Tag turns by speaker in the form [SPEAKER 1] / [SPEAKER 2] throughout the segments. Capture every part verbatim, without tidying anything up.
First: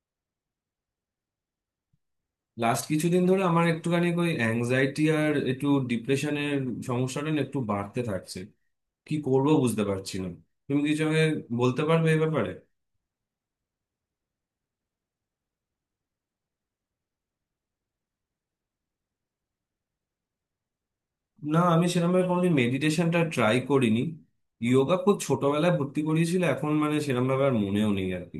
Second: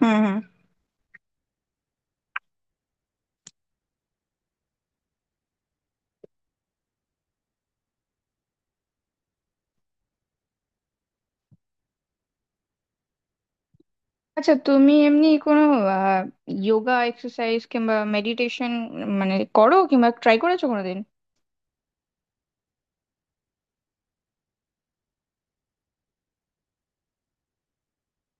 [SPEAKER 1] হুম হুম
[SPEAKER 2] লাস্ট কিছুদিন ধরে আমার একটুখানি ওই অ্যাংজাইটি আর একটু ডিপ্রেশনের সমস্যাটা না একটু বাড়তে থাকছে। কি করব বুঝতে পারছি না। তুমি কিছু আমাকে বলতে পারবে এই ব্যাপারে?
[SPEAKER 1] আচ্ছা, তুমি এমনি কোনো যোগা এক্সারসাইজ কিংবা মেডিটেশন মানে করো কিংবা ট্রাই করেছো কোনোদিন?
[SPEAKER 2] না, আমি সেরকমভাবে কোনোদিন মেডিটেশনটা ট্রাই করিনি। যোগা খুব ছোটবেলায় ভর্তি করিয়েছিল, এখন মানে সেরকমভাবে আর মনেও নেই আর কি।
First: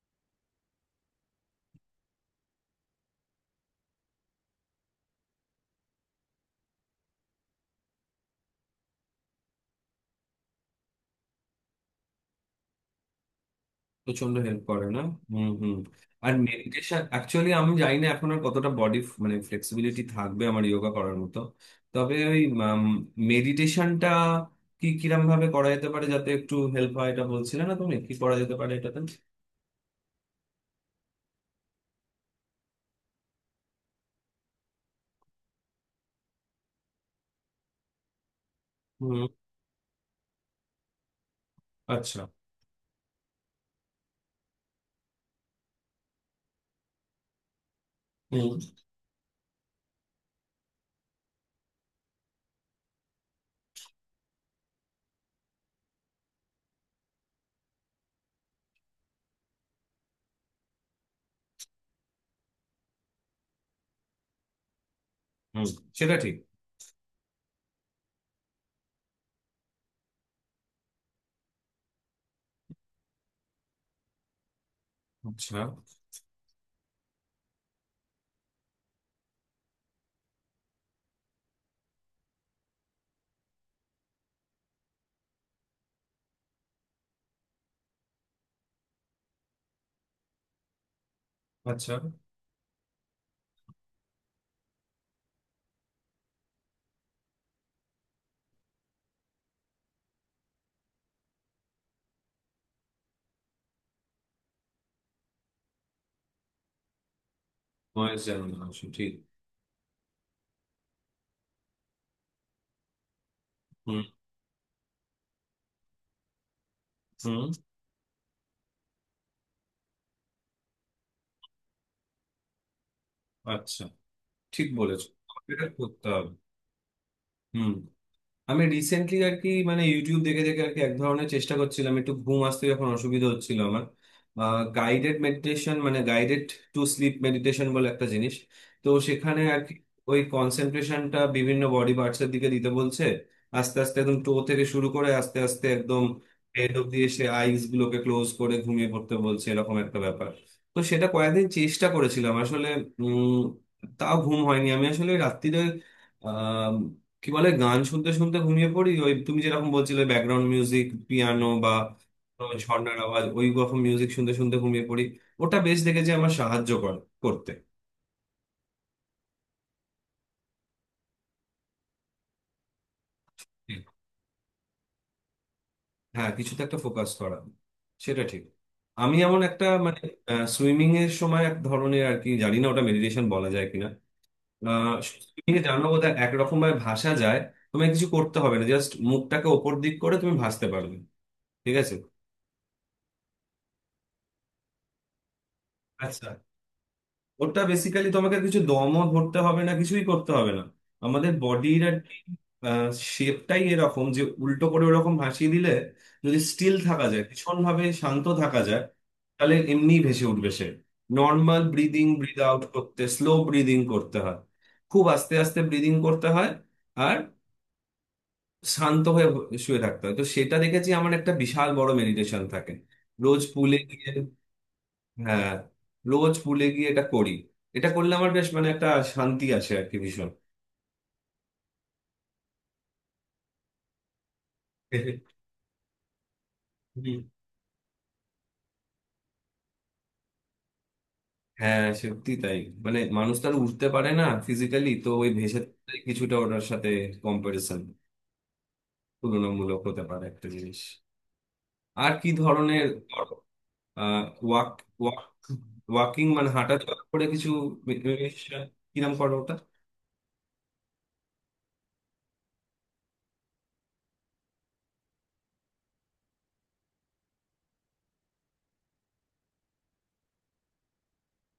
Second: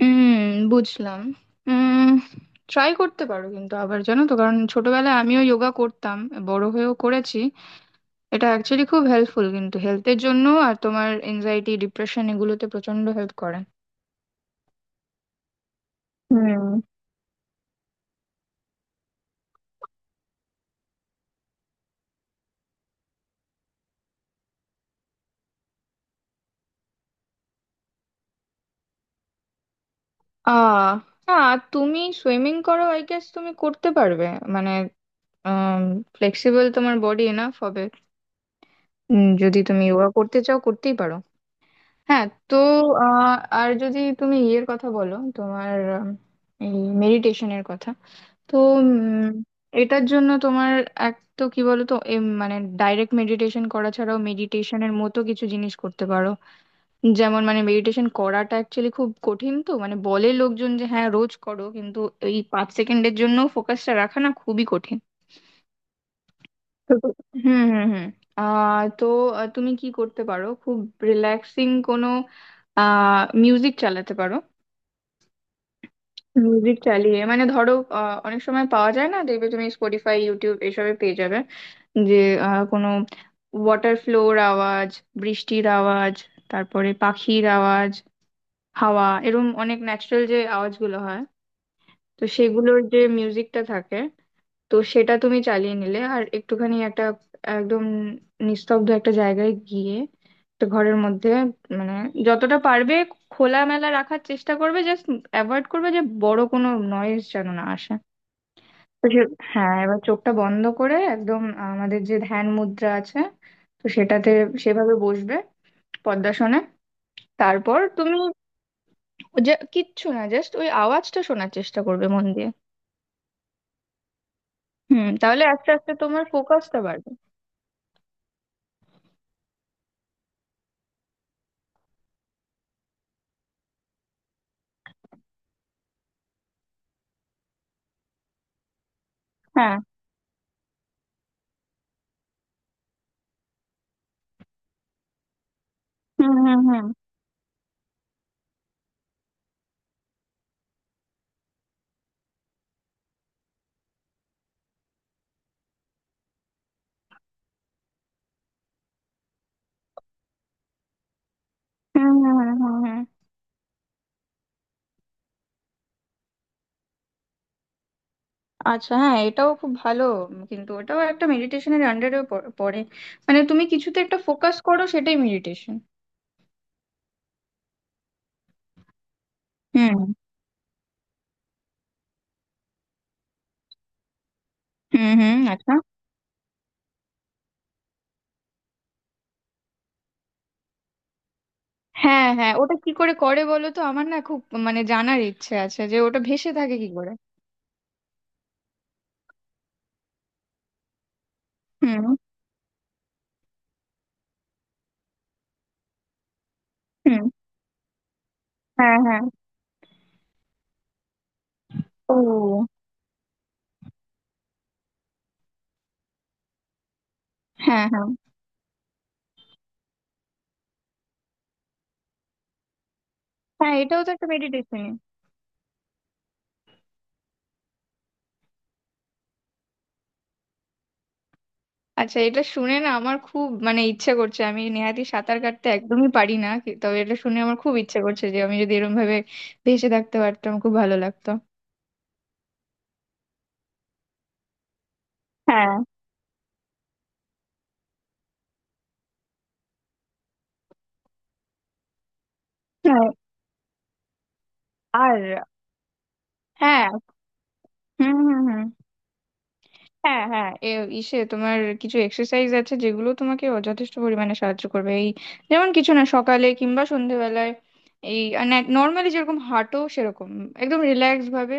[SPEAKER 1] হুম, বুঝলাম। হুম, ট্রাই করতে পারো, কিন্তু আবার জানো তো, কারণ ছোটবেলায় আমিও যোগা করতাম, বড় হয়েও করেছি। এটা অ্যাকচুয়ালি খুব হেল্পফুল কিন্তু হেলথের জন্য, আর তোমার এনজাইটি ডিপ্রেশন এগুলোতে প্রচন্ড হেল্প করে।
[SPEAKER 2] প্রচন্ড হেল্প করে না? হুম হুম। আর
[SPEAKER 1] হুম।
[SPEAKER 2] মেডিটেশন অ্যাকচুয়ালি আমি জানি না এখন আর কতটা বডি মানে ফ্লেক্সিবিলিটি থাকবে আমার যোগা করার মতো। তবে ওই মেডিটেশনটা কি কিরম ভাবে করা যেতে পারে যাতে একটু হেল্প হয়, এটা বলছিলে না, তুমি কি করা যেতে পারে এটাতে?
[SPEAKER 1] আহ আর তুমি সুইমিং করো, আই গেস তুমি করতে পারবে, মানে ফ্লেক্সিবল তোমার বডি এনাফ হবে।
[SPEAKER 2] হুম।
[SPEAKER 1] উম, যদি তুমি যোগা করতে চাও করতেই পারো।
[SPEAKER 2] আচ্ছা।
[SPEAKER 1] হ্যাঁ, তো আহ, আর যদি তুমি ইয়ের কথা বলো, তোমার উম, এই মেডিটেশনের কথা,
[SPEAKER 2] হুম
[SPEAKER 1] তো উম, এটার জন্য তোমার এক তো কি বলতো, এম, মানে ডাইরেক্ট মেডিটেশন করা ছাড়াও মেডিটেশনের মতো কিছু জিনিস করতে পারো। যেমন মানে মেডিটেশন করাটা অ্যাকচুয়ালি খুব কঠিন, তো মানে বলে লোকজন যে হ্যাঁ রোজ করো, কিন্তু এই পাঁচ সেকেন্ডের জন্য ফোকাসটা রাখা না, খুবই কঠিন।
[SPEAKER 2] হুম, সেটা ঠিক।
[SPEAKER 1] তো তো- হুম হুম হুম। আহ তো আহ, তুমি কি করতে পারো, খুব রিল্যাক্সিং কোনো আহ মিউজিক চালাতে পারো।
[SPEAKER 2] আচ্ছা।
[SPEAKER 1] মিউজিক চালিয়ে মানে ধরো, আহ, অনেক সময় পাওয়া যায় না, দেখবে তুমি স্পটিফাই ইউটিউব এসবে পেয়ে যাবে, যে আহ, কোনো ওয়াটার ফ্লোর আওয়াজ, বৃষ্টির আওয়াজ, তারপরে পাখির আওয়াজ, হাওয়া, এরম অনেক ন্যাচারাল যে আওয়াজগুলো হয়,
[SPEAKER 2] আচ্ছা,
[SPEAKER 1] তো সেগুলোর যে মিউজিকটা থাকে, তো সেটা তুমি চালিয়ে নিলে, আর একটুখানি একটা একদম নিস্তব্ধ একটা জায়গায় গিয়ে, একটা ঘরের মধ্যে, মানে যতটা পারবে খোলামেলা রাখার চেষ্টা করবে, জাস্ট অ্যাভয়েড করবে যে বড় কোনো নয়েজ যেন না আসে।
[SPEAKER 2] বয়স জানি না অবশ্য,
[SPEAKER 1] তো
[SPEAKER 2] ঠিক।
[SPEAKER 1] সে- হ্যাঁ, এবার চোখটা বন্ধ করে একদম আমাদের যে ধ্যান মুদ্রা আছে, তো
[SPEAKER 2] হুম
[SPEAKER 1] সেটাতে সেভাবে বসবে, পদ্মাসনে।
[SPEAKER 2] হুম।
[SPEAKER 1] তারপর তুমি, যে কিচ্ছু না, জাস্ট ওই আওয়াজটা শোনার চেষ্টা করবে মন দিয়ে।
[SPEAKER 2] আচ্ছা, ঠিক
[SPEAKER 1] হুম,
[SPEAKER 2] বলেছো,
[SPEAKER 1] তাহলে
[SPEAKER 2] এটা
[SPEAKER 1] আস্তে আস্তে
[SPEAKER 2] করতে
[SPEAKER 1] তোমার
[SPEAKER 2] হবে।
[SPEAKER 1] ফোকাসটা বাড়বে।
[SPEAKER 2] হুম। আমি রিসেন্টলি আর কি মানে ইউটিউব দেখে দেখে আর কি এক ধরনের চেষ্টা করছিলাম একটু ঘুম আসতে, যখন অসুবিধা হচ্ছিল আমার। গাইডেড মেডিটেশন মানে গাইডেড টু স্লিপ মেডিটেশন বলে একটা জিনিস, তো সেখানে আর কি
[SPEAKER 1] হ্যাঁ।
[SPEAKER 2] ওই কনসেন্ট্রেশনটা বিভিন্ন বডি পার্টস এর দিকে দিতে বলছে। আস্তে আস্তে একদম টো থেকে শুরু করে আস্তে আস্তে একদম
[SPEAKER 1] হুম হুম
[SPEAKER 2] হেড
[SPEAKER 1] হুম
[SPEAKER 2] অব্দি এসে আইস গুলোকে ক্লোজ করে ঘুমিয়ে পড়তে বলছে, এরকম একটা ব্যাপার। তো সেটা কয়েকদিন চেষ্টা করেছিলাম আসলে। উম তাও ঘুম হয়নি। আমি আসলে রাত্রিরে কি বলে গান শুনতে শুনতে ঘুমিয়ে পড়ি, ওই তুমি যেরকম বলছিলে ব্যাকগ্রাউন্ড মিউজিক পিয়ানো বা
[SPEAKER 1] হুম হুম হুম
[SPEAKER 2] কোনো
[SPEAKER 1] হুম
[SPEAKER 2] ঝর্ণার
[SPEAKER 1] হুম।
[SPEAKER 2] আওয়াজ, ওই রকম মিউজিক শুনতে শুনতে ঘুমিয়ে পড়ি। ওটা বেশ দেখেছি আমার সাহায্য করে করতে।
[SPEAKER 1] আচ্ছা, হ্যাঁ, এটাও খুব ভালো। উম, কিন্তু ওটাও একটা মেডিটেশনের আন্ডারে পড়ে, মানে তুমি কিছুতে একটা ফোকাস করো, সেটাই মেডিটেশন।
[SPEAKER 2] হ্যাঁ, কিছুতে একটা ফোকাস করা, সেটা ঠিক। আমি এমন একটা মানে
[SPEAKER 1] হুম
[SPEAKER 2] সুইমিং এর সময় এক ধরনের আর কি জানি না ওটা মেডিটেশন বলা যায় কিনা।
[SPEAKER 1] হুম হুম।
[SPEAKER 2] সুইমিং এ
[SPEAKER 1] আচ্ছা।
[SPEAKER 2] জানো বোধহয় একরকম ভাবে ভাসা যায়, তোমায় কিছু করতে হবে না, জাস্ট মুখটাকে ওপর দিক করে তুমি ভাসতে পারবে। ঠিক আছে।
[SPEAKER 1] হ্যাঁ হ্যাঁ, ওটা কি করে করে বলো তো, আমার না খুব মানে জানার ইচ্ছে আছে যে ওটা
[SPEAKER 2] আচ্ছা।
[SPEAKER 1] ভেসে থাকে কি করে।
[SPEAKER 2] ওটা বেসিক্যালি তোমাকে কিছু দমও ধরতে হবে না, কিছুই করতে হবে না। আমাদের বডির আর
[SPEAKER 1] হুম
[SPEAKER 2] শেপটাই এরকম যে উল্টো করে ওরকম ভাসিয়ে দিলে, যদি স্টিল থাকা যায়,
[SPEAKER 1] হুম।
[SPEAKER 2] ভীষণ ভাবে শান্ত থাকা যায়,
[SPEAKER 1] হ্যাঁ হ্যাঁ।
[SPEAKER 2] তাহলে এমনি ভেসে উঠবে সে। নর্মাল ব্রিদিং ব্রিদ আউট
[SPEAKER 1] ও।
[SPEAKER 2] করতে স্লো ব্রিদিং করতে হয়, খুব আস্তে আস্তে ব্রিদিং করতে হয়। আর
[SPEAKER 1] হ্যাঁ হ্যাঁ।
[SPEAKER 2] শান্ত হয়ে শুয়ে থাকতে হয়, তো সেটা দেখেছি আমার একটা বিশাল বড় মেডিটেশন থাকে রোজ
[SPEAKER 1] হ্যাঁ,
[SPEAKER 2] পুলে
[SPEAKER 1] এটাও
[SPEAKER 2] গিয়ে।
[SPEAKER 1] তো একটা মেডিটেশন।
[SPEAKER 2] হ্যাঁ, রোজ পুলে গিয়ে এটা করি। এটা করলে আমার বেশ মানে একটা শান্তি আছে আর কি, ভীষণ।
[SPEAKER 1] আচ্ছা, এটা শুনে না আমার খুব মানে ইচ্ছে করছে, আমি নেহাতি সাঁতার কাটতে একদমই পারি না কি- তবে এটা
[SPEAKER 2] হুম।
[SPEAKER 1] শুনে আমার খুব ইচ্ছে করছে যে আমি যদি এরকম ভাবে ভেসে থাকতে পারতাম, খুব ভালো লাগতো।
[SPEAKER 2] হ্যাঁ সত্যি তাই। মানে মানুষ তো আর উঠতে পারে না ফিজিক্যালি, তো ওই ভেসে
[SPEAKER 1] হ্যাঁ।
[SPEAKER 2] থাকাটাই কিছুটা ওটার সাথে কম্পারিজন তুলনামূলক হতে পারে একটা জিনিস। আর কি ধরনের
[SPEAKER 1] হ্যাঁ,
[SPEAKER 2] ওয়াক
[SPEAKER 1] আর
[SPEAKER 2] ওয়াকিং মানে হাঁটা
[SPEAKER 1] হ্যাঁ।
[SPEAKER 2] চলা করে কিছু,
[SPEAKER 1] হুম হুম হুম।
[SPEAKER 2] কিরম করো ওটা?
[SPEAKER 1] হ্যাঁ হ্যাঁ এ ইসে, তোমার কিছু এক্সারসাইজ আছে যেগুলো তোমাকে অ- যথেষ্ট পরিমাণে সাহায্য করবে। এই যেমন কিছু না, সকালে কিংবা সন্ধেবেলায় এই নর্মালি যেরকম হাঁটো সেরকম একদম রিল্যাক্স ভাবে,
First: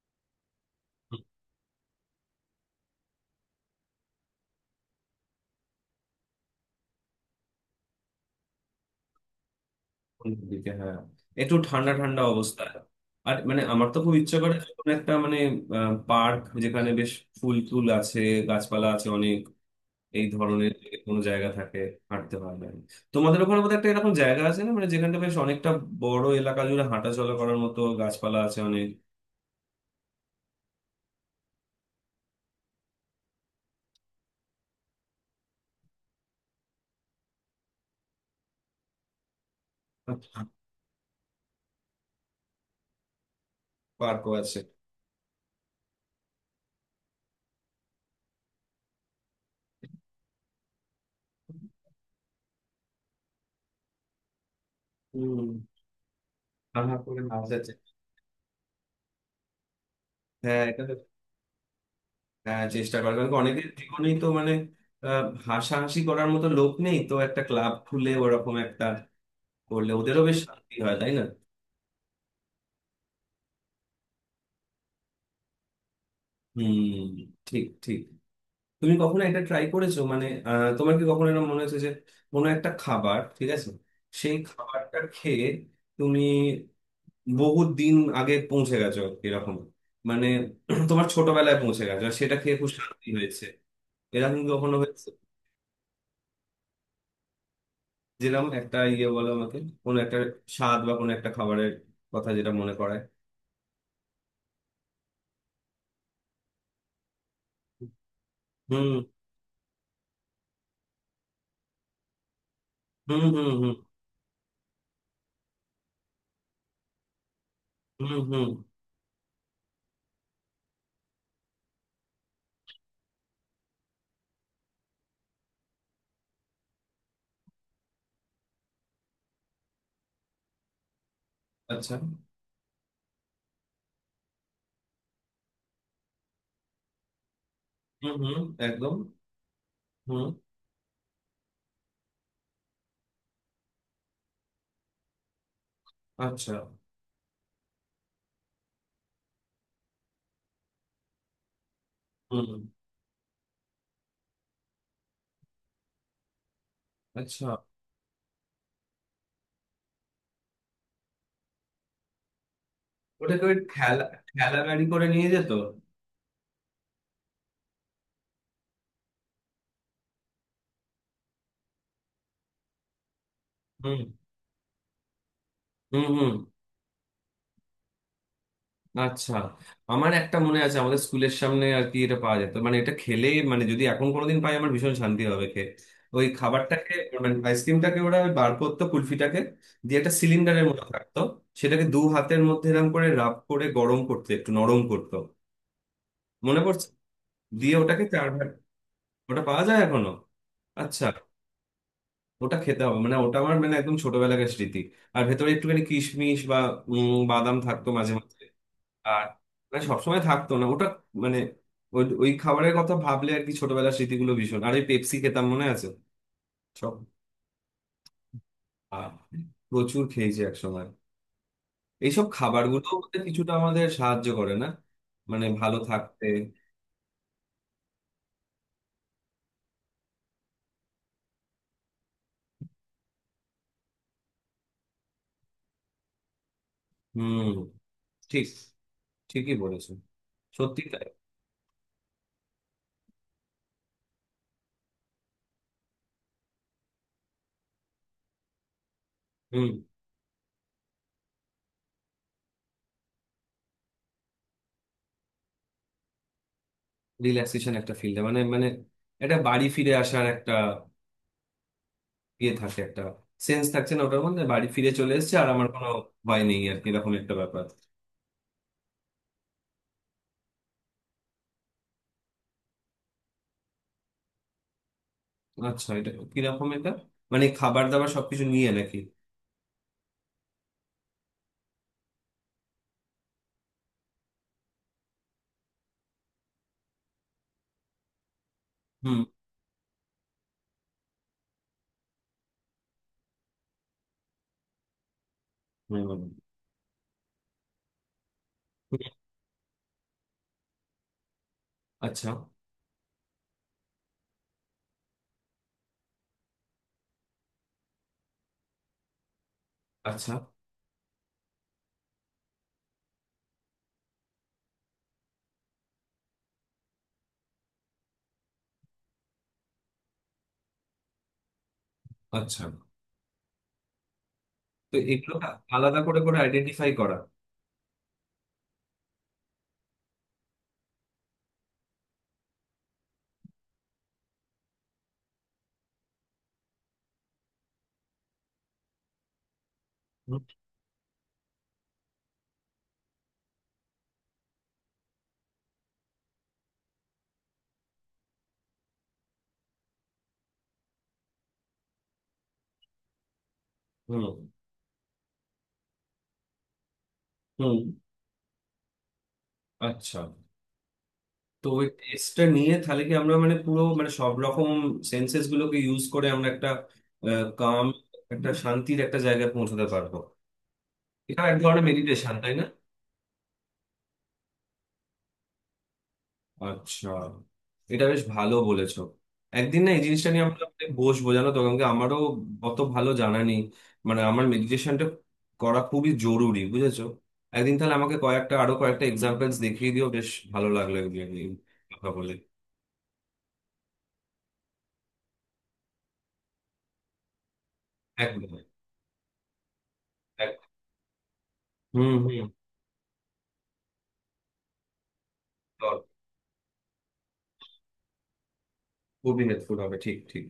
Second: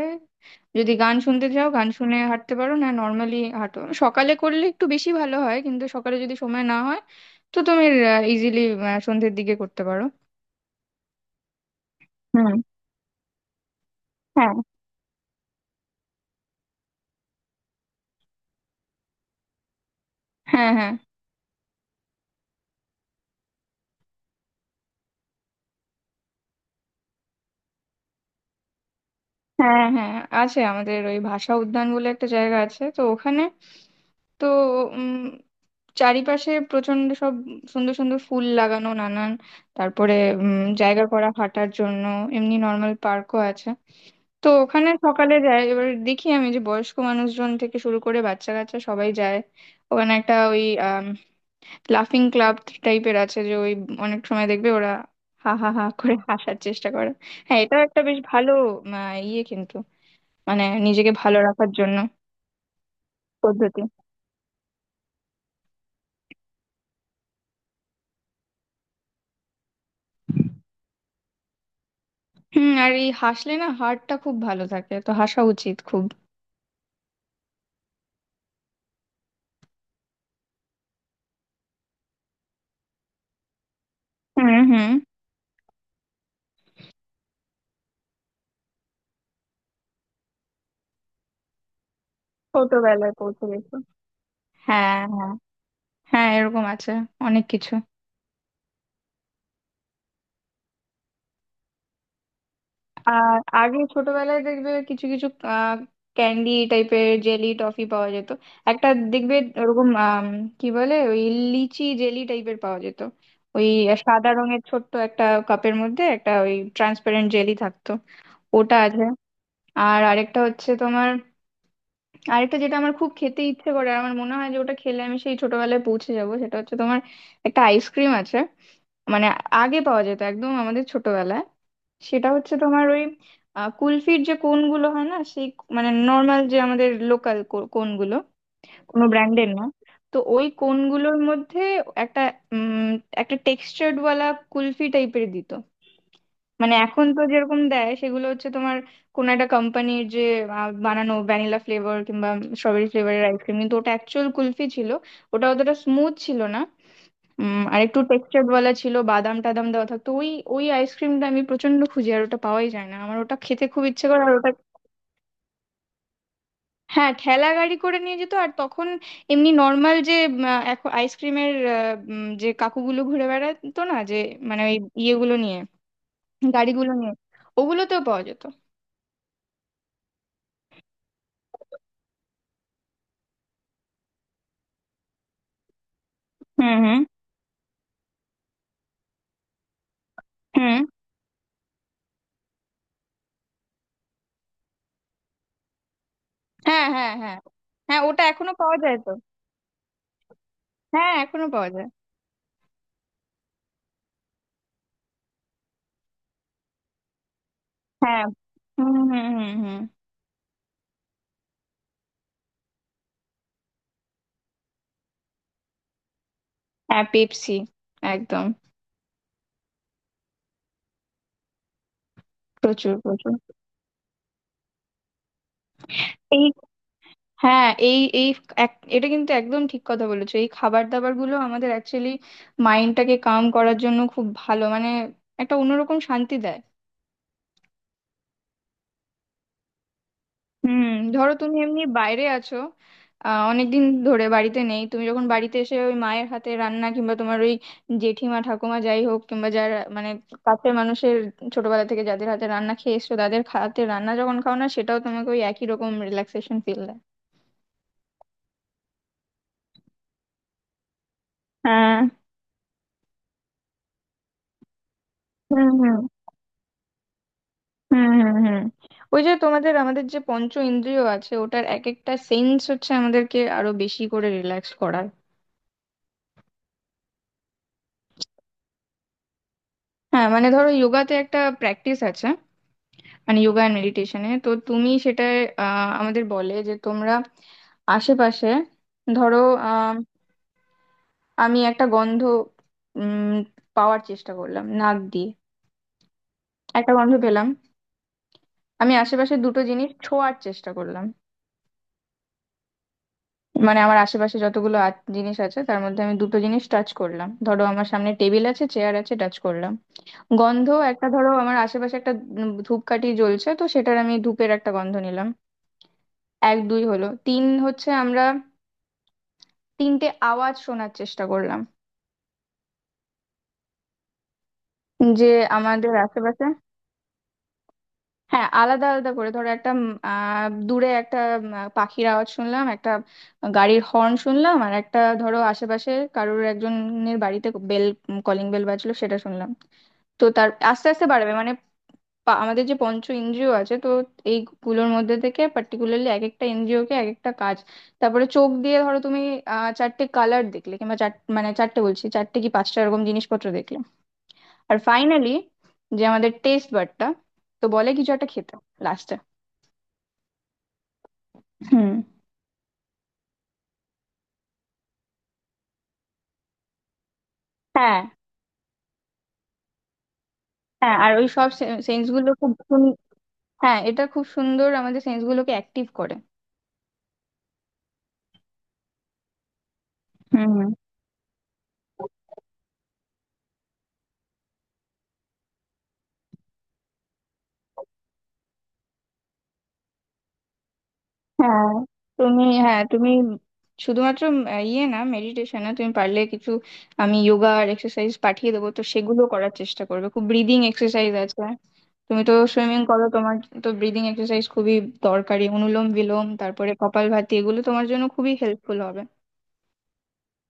[SPEAKER 1] যদি গান শুনতে চাও গান শুনে হাঁটতে পারো না, নর্মালি হাঁটো। সকালে করলে একটু বেশি ভালো হয়, কিন্তু সকালে যদি সময় না হয় তো তুমি ইজিলি সন্ধ্যের দিকে করতে পারো।
[SPEAKER 2] সন্ধ্যের দিকে, হ্যাঁ, একটু ঠান্ডা ঠান্ডা
[SPEAKER 1] হুম।
[SPEAKER 2] অবস্থা। আর মানে আমার তো খুব ইচ্ছে করে
[SPEAKER 1] হ্যাঁ
[SPEAKER 2] যে কোনো একটা মানে পার্ক যেখানে বেশ ফুল টুল আছে, গাছপালা আছে অনেক, এই ধরনের
[SPEAKER 1] হ্যাঁ হ্যাঁ
[SPEAKER 2] যদি কোনো জায়গা থাকে হাঁটতে পারবে। তোমাদের ওখানে বোধহয় একটা এরকম জায়গা আছে না, মানে যেখানটা বেশ অনেকটা বড় এলাকা জুড়ে হাঁটাচলা করার মতো, গাছপালা আছে অনেক,
[SPEAKER 1] হ্যাঁ হ্যাঁ, আছে আমাদের ওই ভাষা উদ্যান বলে একটা জায়গা আছে, তো ওখানে, তো উম, চারিপাশে প্রচন্ড সব সুন্দর সুন্দর ফুল লাগানো, নানান, তারপরে উম, জায়গা করা হাঁটার জন্য, এমনি নর্মাল পার্কও আছে।
[SPEAKER 2] পার্কও
[SPEAKER 1] তো
[SPEAKER 2] আছে।
[SPEAKER 1] ওখানে সকালে যাই, এবার দেখি আমি, যে বয়স্ক মানুষজন থেকে শুরু করে বাচ্চা কাচ্চা সবাই যায়। ওখানে একটা ওই লাফিং ক্লাব টাইপের আছে, যে ওই অনেক সময় দেখবে ওরা
[SPEAKER 2] হম।
[SPEAKER 1] হা হা হা করে হাসার চেষ্টা
[SPEAKER 2] হাঁ
[SPEAKER 1] করে।
[SPEAKER 2] করে হাসা
[SPEAKER 1] হ্যাঁ,
[SPEAKER 2] যায়।
[SPEAKER 1] এটাও একটা বেশ ভালো আহ, ইয়ে, কিন্তু
[SPEAKER 2] হ্যাঁ
[SPEAKER 1] মানে
[SPEAKER 2] এটা তো-
[SPEAKER 1] নিজেকে ভালো রাখার জন্য
[SPEAKER 2] হ্যাঁ, চেষ্টা করার কারণ কি অনেকের
[SPEAKER 1] পদ্ধতি।
[SPEAKER 2] জীবনেই তো মানে আহ, হাসাহাসি করার মতো লোক নেই, তো একটা ক্লাব খুলে ওরকম একটা করলে ওদেরও বেশ শান্তি হয়, তাই না।
[SPEAKER 1] হুম, আর এই হাসলে না হাড়টা খুব ভালো থাকে, তো হাসা উচিত খুব।
[SPEAKER 2] হুম, ঠিক ঠিক। তুমি কখনো এটা ট্রাই করেছো মানে আহ, তোমার কি কখনো এরকম মনে হয়েছে যে কোনো একটা খাবার ঠিক আছে, সেই
[SPEAKER 1] হুম হুম।
[SPEAKER 2] খাবারটা খেয়ে তুমি বহু দিন আগে পৌঁছে গেছো, এরকম মানে তোমার ছোটবেলায় পৌঁছে গেছো আর সেটা খেয়ে খুব শান্তি
[SPEAKER 1] ছোটবেলায় পৌঁছে
[SPEAKER 2] হয়েছে,
[SPEAKER 1] গেছি?
[SPEAKER 2] এরকম কি কখনো
[SPEAKER 1] হ্যাঁ
[SPEAKER 2] হয়েছে?
[SPEAKER 1] হ্যাঁ, হ্যাঁ এরকম আছে অনেক কিছু।
[SPEAKER 2] যেরকম একটা ইয়ে বলো আমাকে, কোনো একটা স্বাদ বা কোনো একটা খাবারের কথা যেটা মনে করায়।
[SPEAKER 1] আর আগে ছোটবেলায় দেখবে কিছু কিছু ক্যান্ডি টাইপের জেলি টফি পাওয়া যেত, একটা,
[SPEAKER 2] হুম
[SPEAKER 1] দেখবে ওরকম আম, কি বলে ওই লিচি জেলি টাইপের পাওয়া যেত,
[SPEAKER 2] হুম হুম
[SPEAKER 1] ওই
[SPEAKER 2] হুম
[SPEAKER 1] সাদা রঙের ছোট্ট একটা কাপের মধ্যে একটা ওই ট্রান্সপারেন্ট জেলি থাকতো,
[SPEAKER 2] হুম হুম।
[SPEAKER 1] ওটা আছে। আর আরেকটা হচ্ছে তোমার, আরেকটা যেটা আমার খুব খেতে ইচ্ছে করে, আর আমার মনে হয় যে ওটা খেলে আমি সেই ছোটবেলায় পৌঁছে যাব, সেটা হচ্ছে তোমার একটা আইসক্রিম আছে, মানে আগে পাওয়া যেত একদম আমাদের ছোটবেলায়।
[SPEAKER 2] আচ্ছা।
[SPEAKER 1] সেটা হচ্ছে তোমার ওই আহ, কুলফির যে কোনগুলো হয় না সেই, মানে নর্মাল যে আমাদের লোকাল
[SPEAKER 2] হুম
[SPEAKER 1] কোনগুলো,
[SPEAKER 2] হুম। একদম।
[SPEAKER 1] কোনো ব্র্যান্ডের না। তো
[SPEAKER 2] হুম।
[SPEAKER 1] ওই কোনগুলোর মধ্যে একটা উম, একটা টেক্সচার্ড ওয়ালা কুলফি টাইপের দিত।
[SPEAKER 2] আচ্ছা।
[SPEAKER 1] মানে এখন তো যেরকম দেয় সেগুলো হচ্ছে তোমার কোন একটা কোম্পানির যে আহ, বানানো ভ্যানিলা ফ্লেভার কিংবা
[SPEAKER 2] হুম।
[SPEAKER 1] স্ট্রবেরি ফ্লেভারের আইসক্রিম, কিন্তু ওটা অ্যাকচুয়াল কুলফি ছিল, ওটা অতটা স্মুথ ছিল না।
[SPEAKER 2] আচ্ছা,
[SPEAKER 1] উম, আর একটু টেক্সচার বলা ছিল, বাদাম টাদাম দেওয়া থাকতো ওই, ওই আইসক্রিমটা আমি প্রচন্ড খুঁজি আর ওটা পাওয়াই যায় না, আমার ওটা
[SPEAKER 2] ওটাকে ওই
[SPEAKER 1] খেতে খুব
[SPEAKER 2] ঠেলা
[SPEAKER 1] ইচ্ছে করে আর ওটা,
[SPEAKER 2] ঠেলা গাড়ি করে নিয়ে যেত।
[SPEAKER 1] হ্যাঁ ঠেলা গাড়ি করে নিয়ে যেত আর তখন এমনি নর্মাল যে এখন আইসক্রিমের যে কাকুগুলো ঘুরে বেড়াতো না,
[SPEAKER 2] হুম
[SPEAKER 1] যে মানে ওই ইয়েগুলো নিয়ে
[SPEAKER 2] হুম হুম।
[SPEAKER 1] গাড়িগুলো নিয়ে, ওগুলোতেও পাওয়া যেত।
[SPEAKER 2] আচ্ছা, আমার একটা মনে আছে আমাদের স্কুলের সামনে আর কি এটা পাওয়া যেত, মানে এটা খেলে মানে যদি এখন কোনোদিন পাই আমার ভীষণ শান্তি হবে খেয়ে ওই
[SPEAKER 1] হুম
[SPEAKER 2] খাবারটাকে,
[SPEAKER 1] হুম
[SPEAKER 2] মানে আইসক্রিমটাকে। ওরা ওই বার করতো কুলফিটাকে দিয়ে, একটা সিলিন্ডারের
[SPEAKER 1] হুম।
[SPEAKER 2] মতো থাকতো, সেটাকে দু হাতের মধ্যে এরম করে রাব করে গরম করতে একটু নরম করতো, মনে
[SPEAKER 1] হ্যাঁ
[SPEAKER 2] পড়ছে।
[SPEAKER 1] হ্যাঁ হ্যাঁ
[SPEAKER 2] দিয়ে
[SPEAKER 1] হ্যাঁ,
[SPEAKER 2] ওটাকে
[SPEAKER 1] ওটা
[SPEAKER 2] চার ভাগ।
[SPEAKER 1] এখনো পাওয়া যায় তো।
[SPEAKER 2] ওটা পাওয়া যায় এখনো? আচ্ছা।
[SPEAKER 1] হ্যাঁ এখনো পাওয়া যায়।
[SPEAKER 2] ওটা খেতে হবে, মানে ওটা আমার মানে একদম ছোটবেলাকার স্মৃতি। আর ভেতরে একটুখানি কিশমিশ বা উম, বাদাম থাকতো মাঝে
[SPEAKER 1] হ্যাঁ।
[SPEAKER 2] মাঝে।
[SPEAKER 1] হুম
[SPEAKER 2] আর
[SPEAKER 1] হুম হুম হুম।
[SPEAKER 2] মানে সবসময় থাকতো না ওটা। মানে ওই ওই খাবারের কথা ভাবলে আর কি ছোটবেলার স্মৃতিগুলো ভীষণ। আর ওই পেপসি খেতাম মনে আছে সব।
[SPEAKER 1] হ্যাঁ পেপসি, একদম।
[SPEAKER 2] আহ, প্রচুর খেয়েছি একসময়। এইসব খাবারগুলো
[SPEAKER 1] প্রচুর
[SPEAKER 2] আমাদের
[SPEAKER 1] প্রচুর।
[SPEAKER 2] কিছুটা আমাদের সাহায্য করে না, মানে ভালো থাকতে?
[SPEAKER 1] এই হ্যাঁ এই এই এক- এটা কিন্তু একদম ঠিক কথা বলেছো, এই খাবার দাবার গুলো আমাদের অ্যাকচুয়ালি মাইন্ডটাকে কাম করার জন্য খুব ভালো, মানে একটা অন্যরকম শান্তি দেয়।
[SPEAKER 2] হুম। ঠিক। ঠিকই বলেছো,
[SPEAKER 1] হুম,
[SPEAKER 2] সত্যি তাই।
[SPEAKER 1] ধরো তুমি এমনি বাইরে আছো, আহ অনেকদিন ধরে বাড়িতে নেই, তুমি যখন বাড়িতে এসে ওই মায়ের হাতে রান্না কিংবা তোমার ওই জেঠিমা ঠাকুমা যাই হোক কিংবা
[SPEAKER 2] হুম।
[SPEAKER 1] যারা মানে কাছের মানুষের, ছোটবেলা থেকে যাদের হাতে রান্না খেয়ে এসছো, তাদের হাতে রান্না যখন খাও না, সেটাও তোমাকে ওই একই রকম রিল্যাক্সেশন ফিল দেয়।
[SPEAKER 2] রিল্যাক্সেশন একটা ফিল, মানে মানে এটা বাড়ি ফিরে আসার একটা
[SPEAKER 1] হ্যাঁ।
[SPEAKER 2] ইয়ে থাকে, একটা সেন্স থাকছে না ওটার মধ্যে, বাড়ি ফিরে চলে এসেছে আর আমার
[SPEAKER 1] হুম
[SPEAKER 2] কোনো
[SPEAKER 1] হুম
[SPEAKER 2] ভয় নেই আর কি, এরকম একটা ব্যাপার।
[SPEAKER 1] হুম হুম হুম। ওই যে তোমাদের আমাদের যে পঞ্চ ইন্দ্রিয় আছে, ওটার এক একটা সেন্স হচ্ছে আমাদেরকে আরো বেশি করে রিল্যাক্স করায়।
[SPEAKER 2] আচ্ছা, এটা কিরকম? এটা মানে খাবার দাবার সবকিছু নিয়ে নাকি?
[SPEAKER 1] হ্যাঁ মানে ধরো যোগাতে একটা প্র্যাকটিস আছে, মানে যোগা অ্যান্ড মেডিটেশনে তো তুমি সেটা, আহ, আমাদের বলে যে তোমরা আশেপাশে,
[SPEAKER 2] হুম
[SPEAKER 1] ধরো আহ, আমি একটা গন্ধ উম, পাওয়ার চেষ্টা করলাম নাক দিয়ে,
[SPEAKER 2] হুম, হুম।
[SPEAKER 1] একটা গন্ধ পেলাম। আমি আশেপাশে দুটো জিনিস ছোঁয়ার চেষ্টা করলাম,
[SPEAKER 2] আচ্ছা।
[SPEAKER 1] মানে আমার আশেপাশে যতগুলো আ- জিনিস আছে তার মধ্যে আমি দুটো জিনিস টাচ করলাম, ধরো আমার সামনে টেবিল আছে চেয়ার আছে টাচ করলাম।
[SPEAKER 2] আচ্ছা।
[SPEAKER 1] গন্ধ একটা, ধরো আমার আশেপাশে একটা উম ধূপকাঠি জ্বলছে, তো সেটার আমি ধূপের একটা গন্ধ নিলাম। এক দুই হলো, তিন হচ্ছে আমরা তিনটে আওয়াজ শোনার চেষ্টা করলাম,
[SPEAKER 2] আচ্ছা, তো
[SPEAKER 1] যে
[SPEAKER 2] এগুলো
[SPEAKER 1] আমাদের
[SPEAKER 2] আলাদা করে করে
[SPEAKER 1] আশেপাশে।
[SPEAKER 2] আইডেন্টিফাই করা।
[SPEAKER 1] হ্যাঁ, আলাদা আলাদা করে, ধরো একটা উম, আহ দূরে একটা উম, আহ, পাখির আওয়াজ শুনলাম, একটা গাড়ির হর্ন শুনলাম, আর একটা ধরো আশেপাশে কারোর একজনের বাড়িতে বেল, কলিং বেল বাজলো সেটা শুনলাম। তো
[SPEAKER 2] হুম
[SPEAKER 1] তার আস্তে আস্তে বাড়বে মানে, পা- আমাদের যে পঞ্চ ইন্দ্রিয় আছে, তো এইগুলোর মধ্যে থেকে পার্টিকুলারলি এক একটা ইন্দ্রিয়কে এক একটা কাজ। তারপরে চোখ দিয়ে ধরো তুমি আহ চারটে কালার দেখলে কিংবা চার, মানে চারটে বলছি, চারটে কি পাঁচটা এরকম জিনিসপত্র দেখলে।
[SPEAKER 2] হুম
[SPEAKER 1] আর ফাইনালি, যে আমাদের টেস্ট বারটা, তো
[SPEAKER 2] হুম,
[SPEAKER 1] বলে কিছু একটা খেতে লাস্টে।
[SPEAKER 2] আচ্ছা। তো ওই
[SPEAKER 1] হুম।
[SPEAKER 2] টেস্টটা নিয়ে তাহলে কি আমরা মানে পুরো মানে সব রকম সেন্সেস গুলোকে ইউজ করে আমরা একটা কাম,
[SPEAKER 1] হ্যাঁ
[SPEAKER 2] একটা শান্তির একটা জায়গায় পৌঁছাতে পারবো?
[SPEAKER 1] হ্যাঁ, আর ওই
[SPEAKER 2] এটা
[SPEAKER 1] সব
[SPEAKER 2] এক ধরনের
[SPEAKER 1] সেন্স গুলো
[SPEAKER 2] মেডিটেশন
[SPEAKER 1] খুব
[SPEAKER 2] তাই না?
[SPEAKER 1] সুন- হ্যাঁ এটা খুব সুন্দর আমাদের সেন্স গুলোকে অ্যাক্টিভ করে।
[SPEAKER 2] আচ্ছা, এটা বেশ ভালো বলেছো। একদিন না এই জিনিসটা নিয়ে
[SPEAKER 1] হুম
[SPEAKER 2] আমরা
[SPEAKER 1] হুম।
[SPEAKER 2] অনেক বসবো, জানো তো, কারণ কি আমারও অত ভালো জানা নেই। মানে আমার মেডিটেশনটা করা খুবই জরুরি বুঝেছো। একদিন তাহলে আমাকে কয়েকটা আরো কয়েকটা এক্সাম্পলস দেখিয়ে দিও। বেশ ভালো লাগলো এগুলো নিয়ে
[SPEAKER 1] হ্যাঁ
[SPEAKER 2] কথা বলে।
[SPEAKER 1] তুমি, হ্যাঁ তুমি শুধুমাত্র উম, আহ, ইয়ে না, মেডিটেশন না, তুমি পারলে কিছু, আমি যোগা আর এক্সারসাইজ পাঠিয়ে
[SPEAKER 2] একদম।
[SPEAKER 1] দেবো, তো সেগুলো করার চেষ্টা করবে খুব।
[SPEAKER 2] এক-
[SPEAKER 1] ব্রিদিং এক্সারসাইজ আছে,
[SPEAKER 2] হুম
[SPEAKER 1] তুমি তো
[SPEAKER 2] হুম।
[SPEAKER 1] সুইমিং করো তোমার তো ব্রিদিং এক্সারসাইজ খুবই দরকারি, অনুলোম বিলোম তারপরে কপালভাতি, এগুলো তোমার জন্য খুবই হেল্পফুল হবে।
[SPEAKER 2] খুবই হেল্পফুল হবে, ঠিক ঠিক।